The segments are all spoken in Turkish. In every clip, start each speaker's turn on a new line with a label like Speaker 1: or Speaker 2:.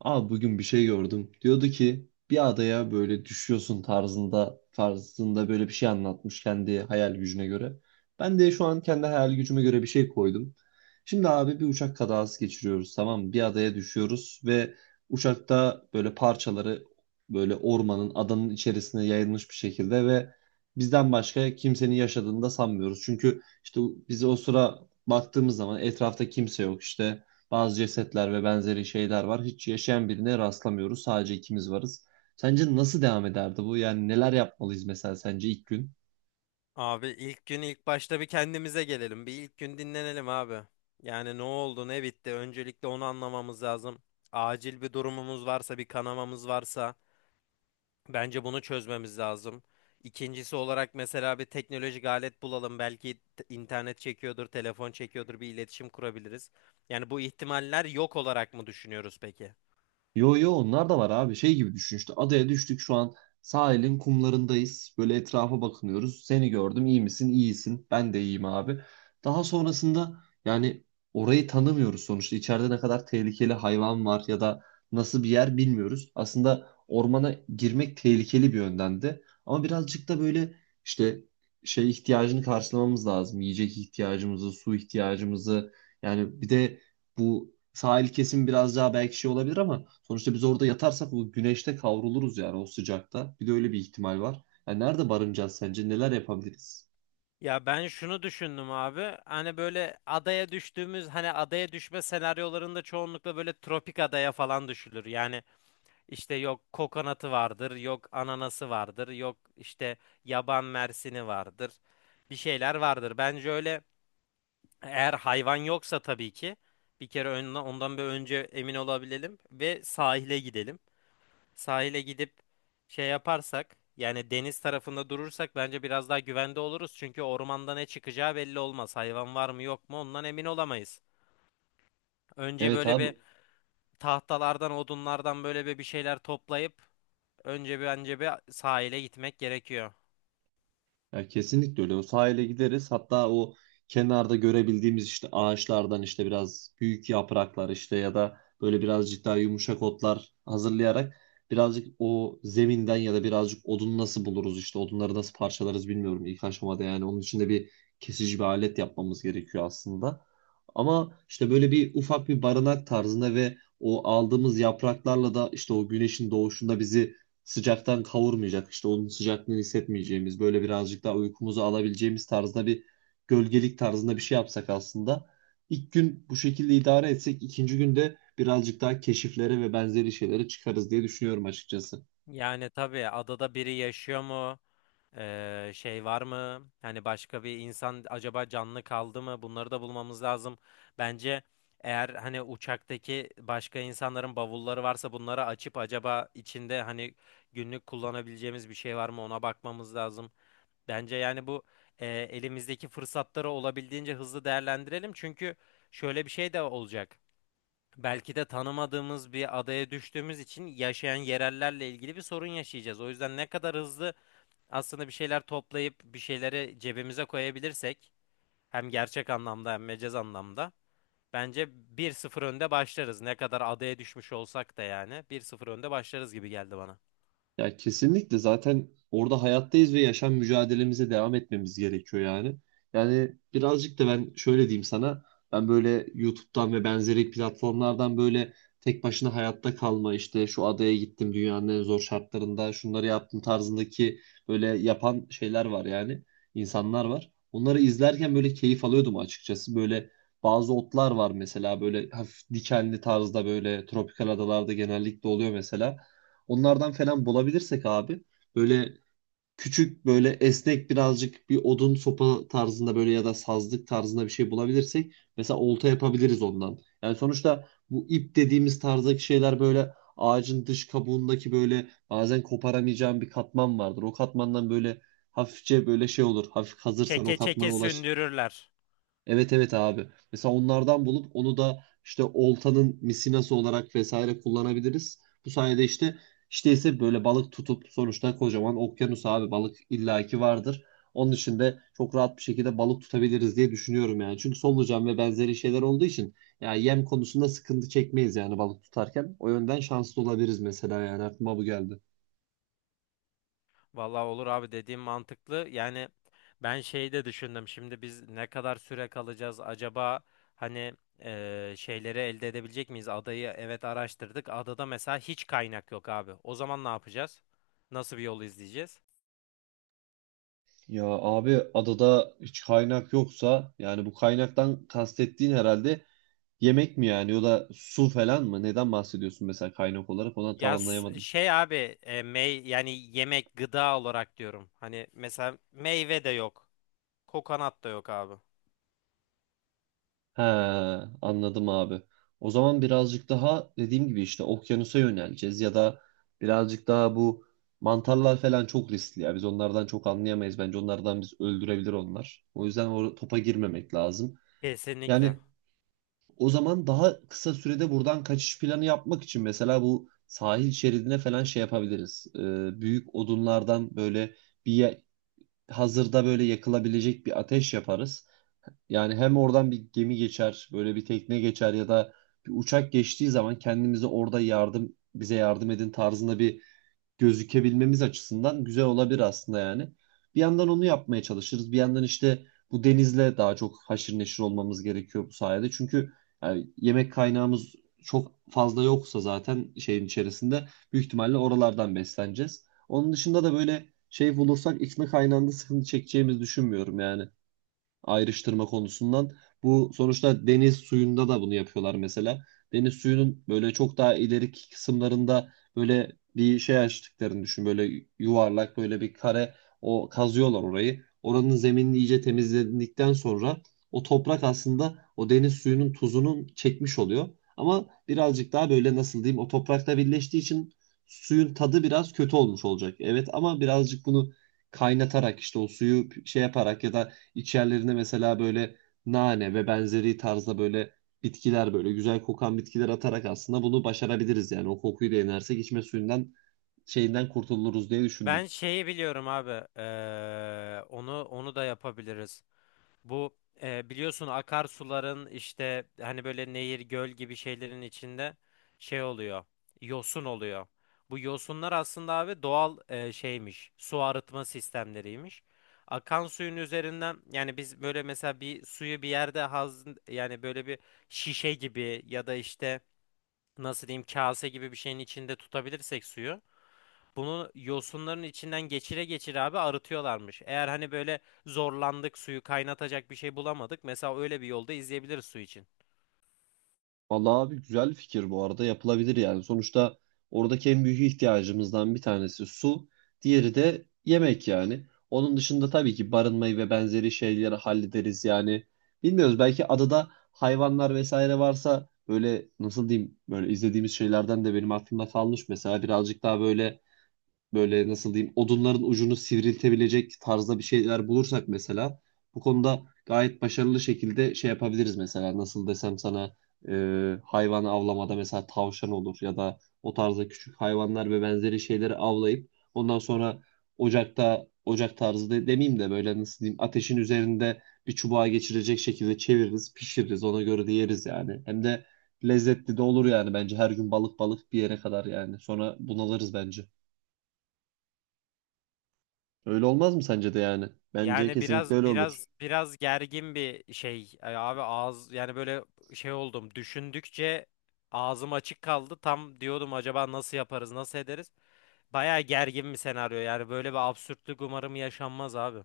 Speaker 1: Bugün bir şey gördüm. Diyordu ki bir adaya böyle düşüyorsun tarzında böyle bir şey anlatmış kendi hayal gücüne göre. Ben de şu an kendi hayal gücüme göre bir şey koydum. Şimdi abi bir uçak kazası geçiriyoruz, tamam mı? Bir adaya düşüyoruz ve uçakta böyle parçaları böyle ormanın adanın içerisine yayılmış bir şekilde ve bizden başka kimsenin yaşadığını da sanmıyoruz. Çünkü işte biz o sıra baktığımız zaman etrafta kimse yok işte. Bazı cesetler ve benzeri şeyler var. Hiç yaşayan birine rastlamıyoruz. Sadece ikimiz varız. Sence nasıl devam ederdi bu? Yani neler yapmalıyız mesela sence ilk gün?
Speaker 2: Abi ilk gün ilk başta bir kendimize gelelim. Bir ilk gün dinlenelim abi. Yani ne oldu ne bitti öncelikle onu anlamamız lazım. Acil bir durumumuz varsa bir kanamamız varsa bence bunu çözmemiz lazım. İkincisi olarak mesela bir teknolojik alet bulalım. Belki internet çekiyordur, telefon çekiyordur bir iletişim kurabiliriz. Yani bu ihtimaller yok olarak mı düşünüyoruz peki?
Speaker 1: Yo yo, onlar da var abi. Şey gibi düşün, işte adaya düştük şu an sahilin kumlarındayız. Böyle etrafa bakınıyoruz. Seni gördüm, iyi misin? İyisin. Ben de iyiyim abi. Daha sonrasında yani orayı tanımıyoruz sonuçta. İçeride ne kadar tehlikeli hayvan var ya da nasıl bir yer bilmiyoruz. Aslında ormana girmek tehlikeli bir yönden de. Ama birazcık da böyle işte şey ihtiyacını karşılamamız lazım. Yiyecek ihtiyacımızı, su ihtiyacımızı, yani bir de bu sahil kesim biraz daha belki şey olabilir ama sonuçta biz orada yatarsak o güneşte kavruluruz yani, o sıcakta. Bir de öyle bir ihtimal var. Yani nerede barınacağız sence? Neler yapabiliriz?
Speaker 2: Ya ben şunu düşündüm abi. Hani böyle adaya düştüğümüz hani adaya düşme senaryolarında çoğunlukla böyle tropik adaya falan düşülür. Yani işte yok kokonatı vardır, yok ananası vardır, yok işte yaban mersini vardır. Bir şeyler vardır. Bence öyle eğer hayvan yoksa tabii ki bir kere ondan bir önce emin olabilelim ve sahile gidelim, sahile gidip şey yaparsak yani deniz tarafında durursak bence biraz daha güvende oluruz. Çünkü ormanda ne çıkacağı belli olmaz. Hayvan var mı yok mu ondan emin olamayız. Önce
Speaker 1: Evet
Speaker 2: böyle
Speaker 1: abi.
Speaker 2: bir tahtalardan odunlardan böyle bir şeyler toplayıp önce bir sahile gitmek gerekiyor.
Speaker 1: Ya kesinlikle öyle. O sahile gideriz. Hatta o kenarda görebildiğimiz işte ağaçlardan işte biraz büyük yapraklar, işte ya da böyle birazcık daha yumuşak otlar hazırlayarak birazcık o zeminden ya da birazcık odun nasıl buluruz, işte odunları nasıl parçalarız bilmiyorum ilk aşamada, yani onun için de bir kesici bir alet yapmamız gerekiyor aslında. Ama işte böyle bir ufak bir barınak tarzında ve o aldığımız yapraklarla da işte o güneşin doğuşunda bizi sıcaktan kavurmayacak, işte onun sıcaklığını hissetmeyeceğimiz böyle birazcık daha uykumuzu alabileceğimiz tarzda bir gölgelik tarzında bir şey yapsak aslında, ilk gün bu şekilde idare etsek, ikinci günde birazcık daha keşiflere ve benzeri şeylere çıkarız diye düşünüyorum açıkçası.
Speaker 2: Yani tabii adada biri yaşıyor mu? Şey var mı? Hani başka bir insan acaba canlı kaldı mı? Bunları da bulmamız lazım. Bence eğer hani uçaktaki başka insanların bavulları varsa bunları açıp acaba içinde hani günlük kullanabileceğimiz bir şey var mı ona bakmamız lazım. Bence yani bu elimizdeki fırsatları olabildiğince hızlı değerlendirelim. Çünkü şöyle bir şey de olacak. Belki de tanımadığımız bir adaya düştüğümüz için yaşayan yerellerle ilgili bir sorun yaşayacağız. O yüzden ne kadar hızlı aslında bir şeyler toplayıp bir şeyleri cebimize koyabilirsek hem gerçek anlamda hem mecaz anlamda bence bir sıfır önde başlarız. Ne kadar adaya düşmüş olsak da yani bir sıfır önde başlarız gibi geldi bana.
Speaker 1: Ya kesinlikle, zaten orada hayattayız ve yaşam mücadelemize devam etmemiz gerekiyor yani. Yani birazcık da ben şöyle diyeyim sana. Ben böyle YouTube'dan ve benzeri platformlardan böyle tek başına hayatta kalma, işte şu adaya gittim, dünyanın en zor şartlarında şunları yaptım tarzındaki böyle yapan şeyler var yani. İnsanlar var. Onları izlerken böyle keyif alıyordum açıkçası. Böyle bazı otlar var mesela, böyle hafif dikenli tarzda, böyle tropikal adalarda genellikle oluyor mesela. Onlardan falan bulabilirsek abi, böyle küçük böyle esnek birazcık bir odun sopa tarzında böyle, ya da sazlık tarzında bir şey bulabilirsek mesela olta yapabiliriz ondan. Yani sonuçta bu ip dediğimiz tarzdaki şeyler böyle ağacın dış kabuğundaki böyle bazen koparamayacağın bir katman vardır. O katmandan böyle hafifçe böyle şey olur. Hafif hazırsan o
Speaker 2: Çeke
Speaker 1: katmana.
Speaker 2: çeke sündürürler.
Speaker 1: Evet abi. Mesela onlardan bulup onu da işte oltanın misinası olarak vesaire kullanabiliriz. Bu sayede işte, ise böyle balık tutup, sonuçta kocaman okyanus abi, balık illaki vardır. Onun için de çok rahat bir şekilde balık tutabiliriz diye düşünüyorum yani. Çünkü solucan ve benzeri şeyler olduğu için yani yem konusunda sıkıntı çekmeyiz yani balık tutarken. O yönden şanslı olabiliriz mesela, yani aklıma bu geldi.
Speaker 2: Vallahi olur abi, dediğim mantıklı. Yani ben şeyi de düşündüm. Şimdi biz ne kadar süre kalacağız acaba? Hani şeyleri elde edebilecek miyiz? Adayı evet araştırdık. Adada mesela hiç kaynak yok abi. O zaman ne yapacağız? Nasıl bir yol izleyeceğiz?
Speaker 1: Ya abi adada hiç kaynak yoksa, yani bu kaynaktan kastettiğin herhalde yemek mi yani, ya da su falan mı? Neden bahsediyorsun mesela kaynak olarak? Ona tam
Speaker 2: Ya s- e,
Speaker 1: anlayamadım.
Speaker 2: şey abi e, mey yani yemek, gıda olarak diyorum. Hani mesela meyve de yok. Kokonat da yok abi.
Speaker 1: He, anladım abi. O zaman birazcık daha dediğim gibi işte okyanusa yöneleceğiz ya da birazcık daha bu mantarlar falan çok riskli ya. Biz onlardan çok anlayamayız. Bence onlardan biz, öldürebilir onlar. O yüzden o topa girmemek lazım.
Speaker 2: Kesinlikle.
Speaker 1: Yani o zaman daha kısa sürede buradan kaçış planı yapmak için mesela bu sahil şeridine falan şey yapabiliriz. Büyük odunlardan böyle bir hazırda böyle yakılabilecek bir ateş yaparız. Yani hem oradan bir gemi geçer, böyle bir tekne geçer ya da bir uçak geçtiği zaman kendimize orada yardım, bize yardım edin tarzında bir gözükebilmemiz açısından güzel olabilir aslında yani. Bir yandan onu yapmaya çalışırız. Bir yandan işte bu denizle daha çok haşır neşir olmamız gerekiyor bu sayede. Çünkü yani yemek kaynağımız çok fazla yoksa zaten şeyin içerisinde büyük ihtimalle oralardan besleneceğiz. Onun dışında da böyle şey bulursak içme kaynağında sıkıntı çekeceğimizi düşünmüyorum yani, ayrıştırma konusundan. Bu sonuçta deniz suyunda da bunu yapıyorlar mesela. Deniz suyunun böyle çok daha ileriki kısımlarında böyle bir şey açtıklarını düşün. Böyle yuvarlak, böyle bir kare, o kazıyorlar orayı. Oranın zeminini iyice temizledikten sonra o toprak aslında o deniz suyunun tuzunun çekmiş oluyor. Ama birazcık daha böyle nasıl diyeyim, o toprakla birleştiği için suyun tadı biraz kötü olmuş olacak. Evet ama birazcık bunu kaynatarak işte o suyu şey yaparak ya da İçerilerine mesela böyle nane ve benzeri tarzda böyle bitkiler, böyle güzel kokan bitkiler atarak aslında bunu başarabiliriz yani. O kokuyu da inersek içme suyundan, şeyinden kurtuluruz diye düşündüm.
Speaker 2: Ben şeyi biliyorum abi. Onu da yapabiliriz. Bu biliyorsun akarsuların işte hani böyle nehir, göl gibi şeylerin içinde şey oluyor. Yosun oluyor. Bu yosunlar aslında abi doğal şeymiş. Su arıtma sistemleriymiş. Akan suyun üzerinden yani biz böyle mesela bir suyu bir yerde yani böyle bir şişe gibi ya da işte nasıl diyeyim kase gibi bir şeyin içinde tutabilirsek suyu, bunu yosunların içinden geçire geçire abi arıtıyorlarmış. Eğer hani böyle zorlandık, suyu kaynatacak bir şey bulamadık, mesela öyle bir yolda izleyebiliriz su için.
Speaker 1: Vallahi abi güzel fikir, bu arada yapılabilir yani. Sonuçta oradaki en büyük ihtiyacımızdan bir tanesi su, diğeri de yemek yani. Onun dışında tabii ki barınmayı ve benzeri şeyleri hallederiz yani. Bilmiyoruz, belki adada hayvanlar vesaire varsa, böyle nasıl diyeyim, böyle izlediğimiz şeylerden de benim aklımda kalmış mesela, birazcık daha böyle nasıl diyeyim odunların ucunu sivriltebilecek tarzda bir şeyler bulursak mesela bu konuda gayet başarılı şekilde şey yapabiliriz mesela, nasıl desem sana, e, hayvan avlamada mesela tavşan olur ya da o tarzda küçük hayvanlar ve benzeri şeyleri avlayıp ondan sonra ocakta, ocak tarzı demeyeyim de, böyle nasıl diyeyim ateşin üzerinde bir çubuğa geçirecek şekilde çeviririz, pişiririz, ona göre de yeriz yani, hem de lezzetli de olur yani. Bence her gün balık balık bir yere kadar yani, sonra bunalırız bence. Öyle olmaz mı sence de yani? Bence
Speaker 2: Yani
Speaker 1: kesinlikle
Speaker 2: biraz
Speaker 1: öyle olur.
Speaker 2: biraz biraz gergin bir şey abi ağız, yani böyle şey oldum, düşündükçe ağzım açık kaldı tam, diyordum acaba nasıl yaparız nasıl ederiz, baya gergin bir senaryo. Yani böyle bir absürtlük umarım yaşanmaz abi.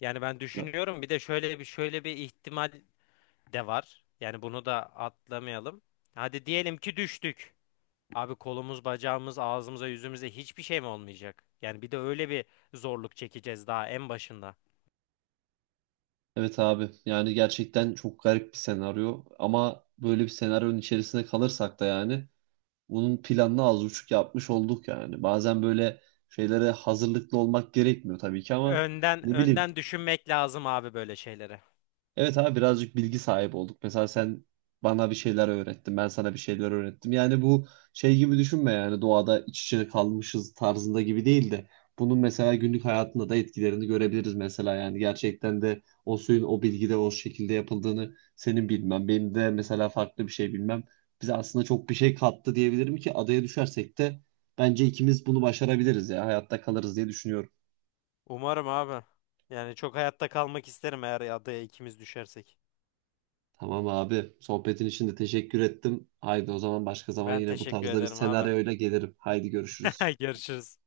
Speaker 2: Yani ben
Speaker 1: Ya-
Speaker 2: düşünüyorum, bir de şöyle bir ihtimal de var. Yani bunu da atlamayalım. Hadi diyelim ki düştük. Abi kolumuz, bacağımız, ağzımıza, yüzümüze hiçbir şey mi olmayacak? Yani bir de öyle bir zorluk çekeceğiz daha en başında.
Speaker 1: Evet abi, yani gerçekten çok garip bir senaryo ama böyle bir senaryonun içerisinde kalırsak da yani bunun planını az buçuk yapmış olduk yani. Bazen böyle şeylere hazırlıklı olmak gerekmiyor tabii ki ama
Speaker 2: Önden
Speaker 1: ne bileyim.
Speaker 2: önden düşünmek lazım abi böyle şeylere.
Speaker 1: Evet abi, birazcık bilgi sahibi olduk. Mesela sen bana bir şeyler öğrettin, ben sana bir şeyler öğrettim. Yani bu şey gibi düşünme, yani doğada iç içe kalmışız tarzında gibi değil de, bunun mesela günlük hayatında da etkilerini görebiliriz mesela, yani gerçekten de o suyun o bilgide o şekilde yapıldığını senin bilmem, benim de mesela farklı bir şey bilmem bize aslında çok bir şey kattı, diyebilirim ki adaya düşersek de bence ikimiz bunu başarabiliriz ya, hayatta kalırız diye düşünüyorum.
Speaker 2: Umarım abi. Yani çok hayatta kalmak isterim eğer adaya ikimiz düşersek.
Speaker 1: Tamam abi. Sohbetin için de teşekkür ettim. Haydi, o zaman başka zaman
Speaker 2: Ben
Speaker 1: yine bu
Speaker 2: teşekkür
Speaker 1: tarzda bir
Speaker 2: ederim abi.
Speaker 1: senaryoyla gelirim. Haydi görüşürüz.
Speaker 2: Görüşürüz.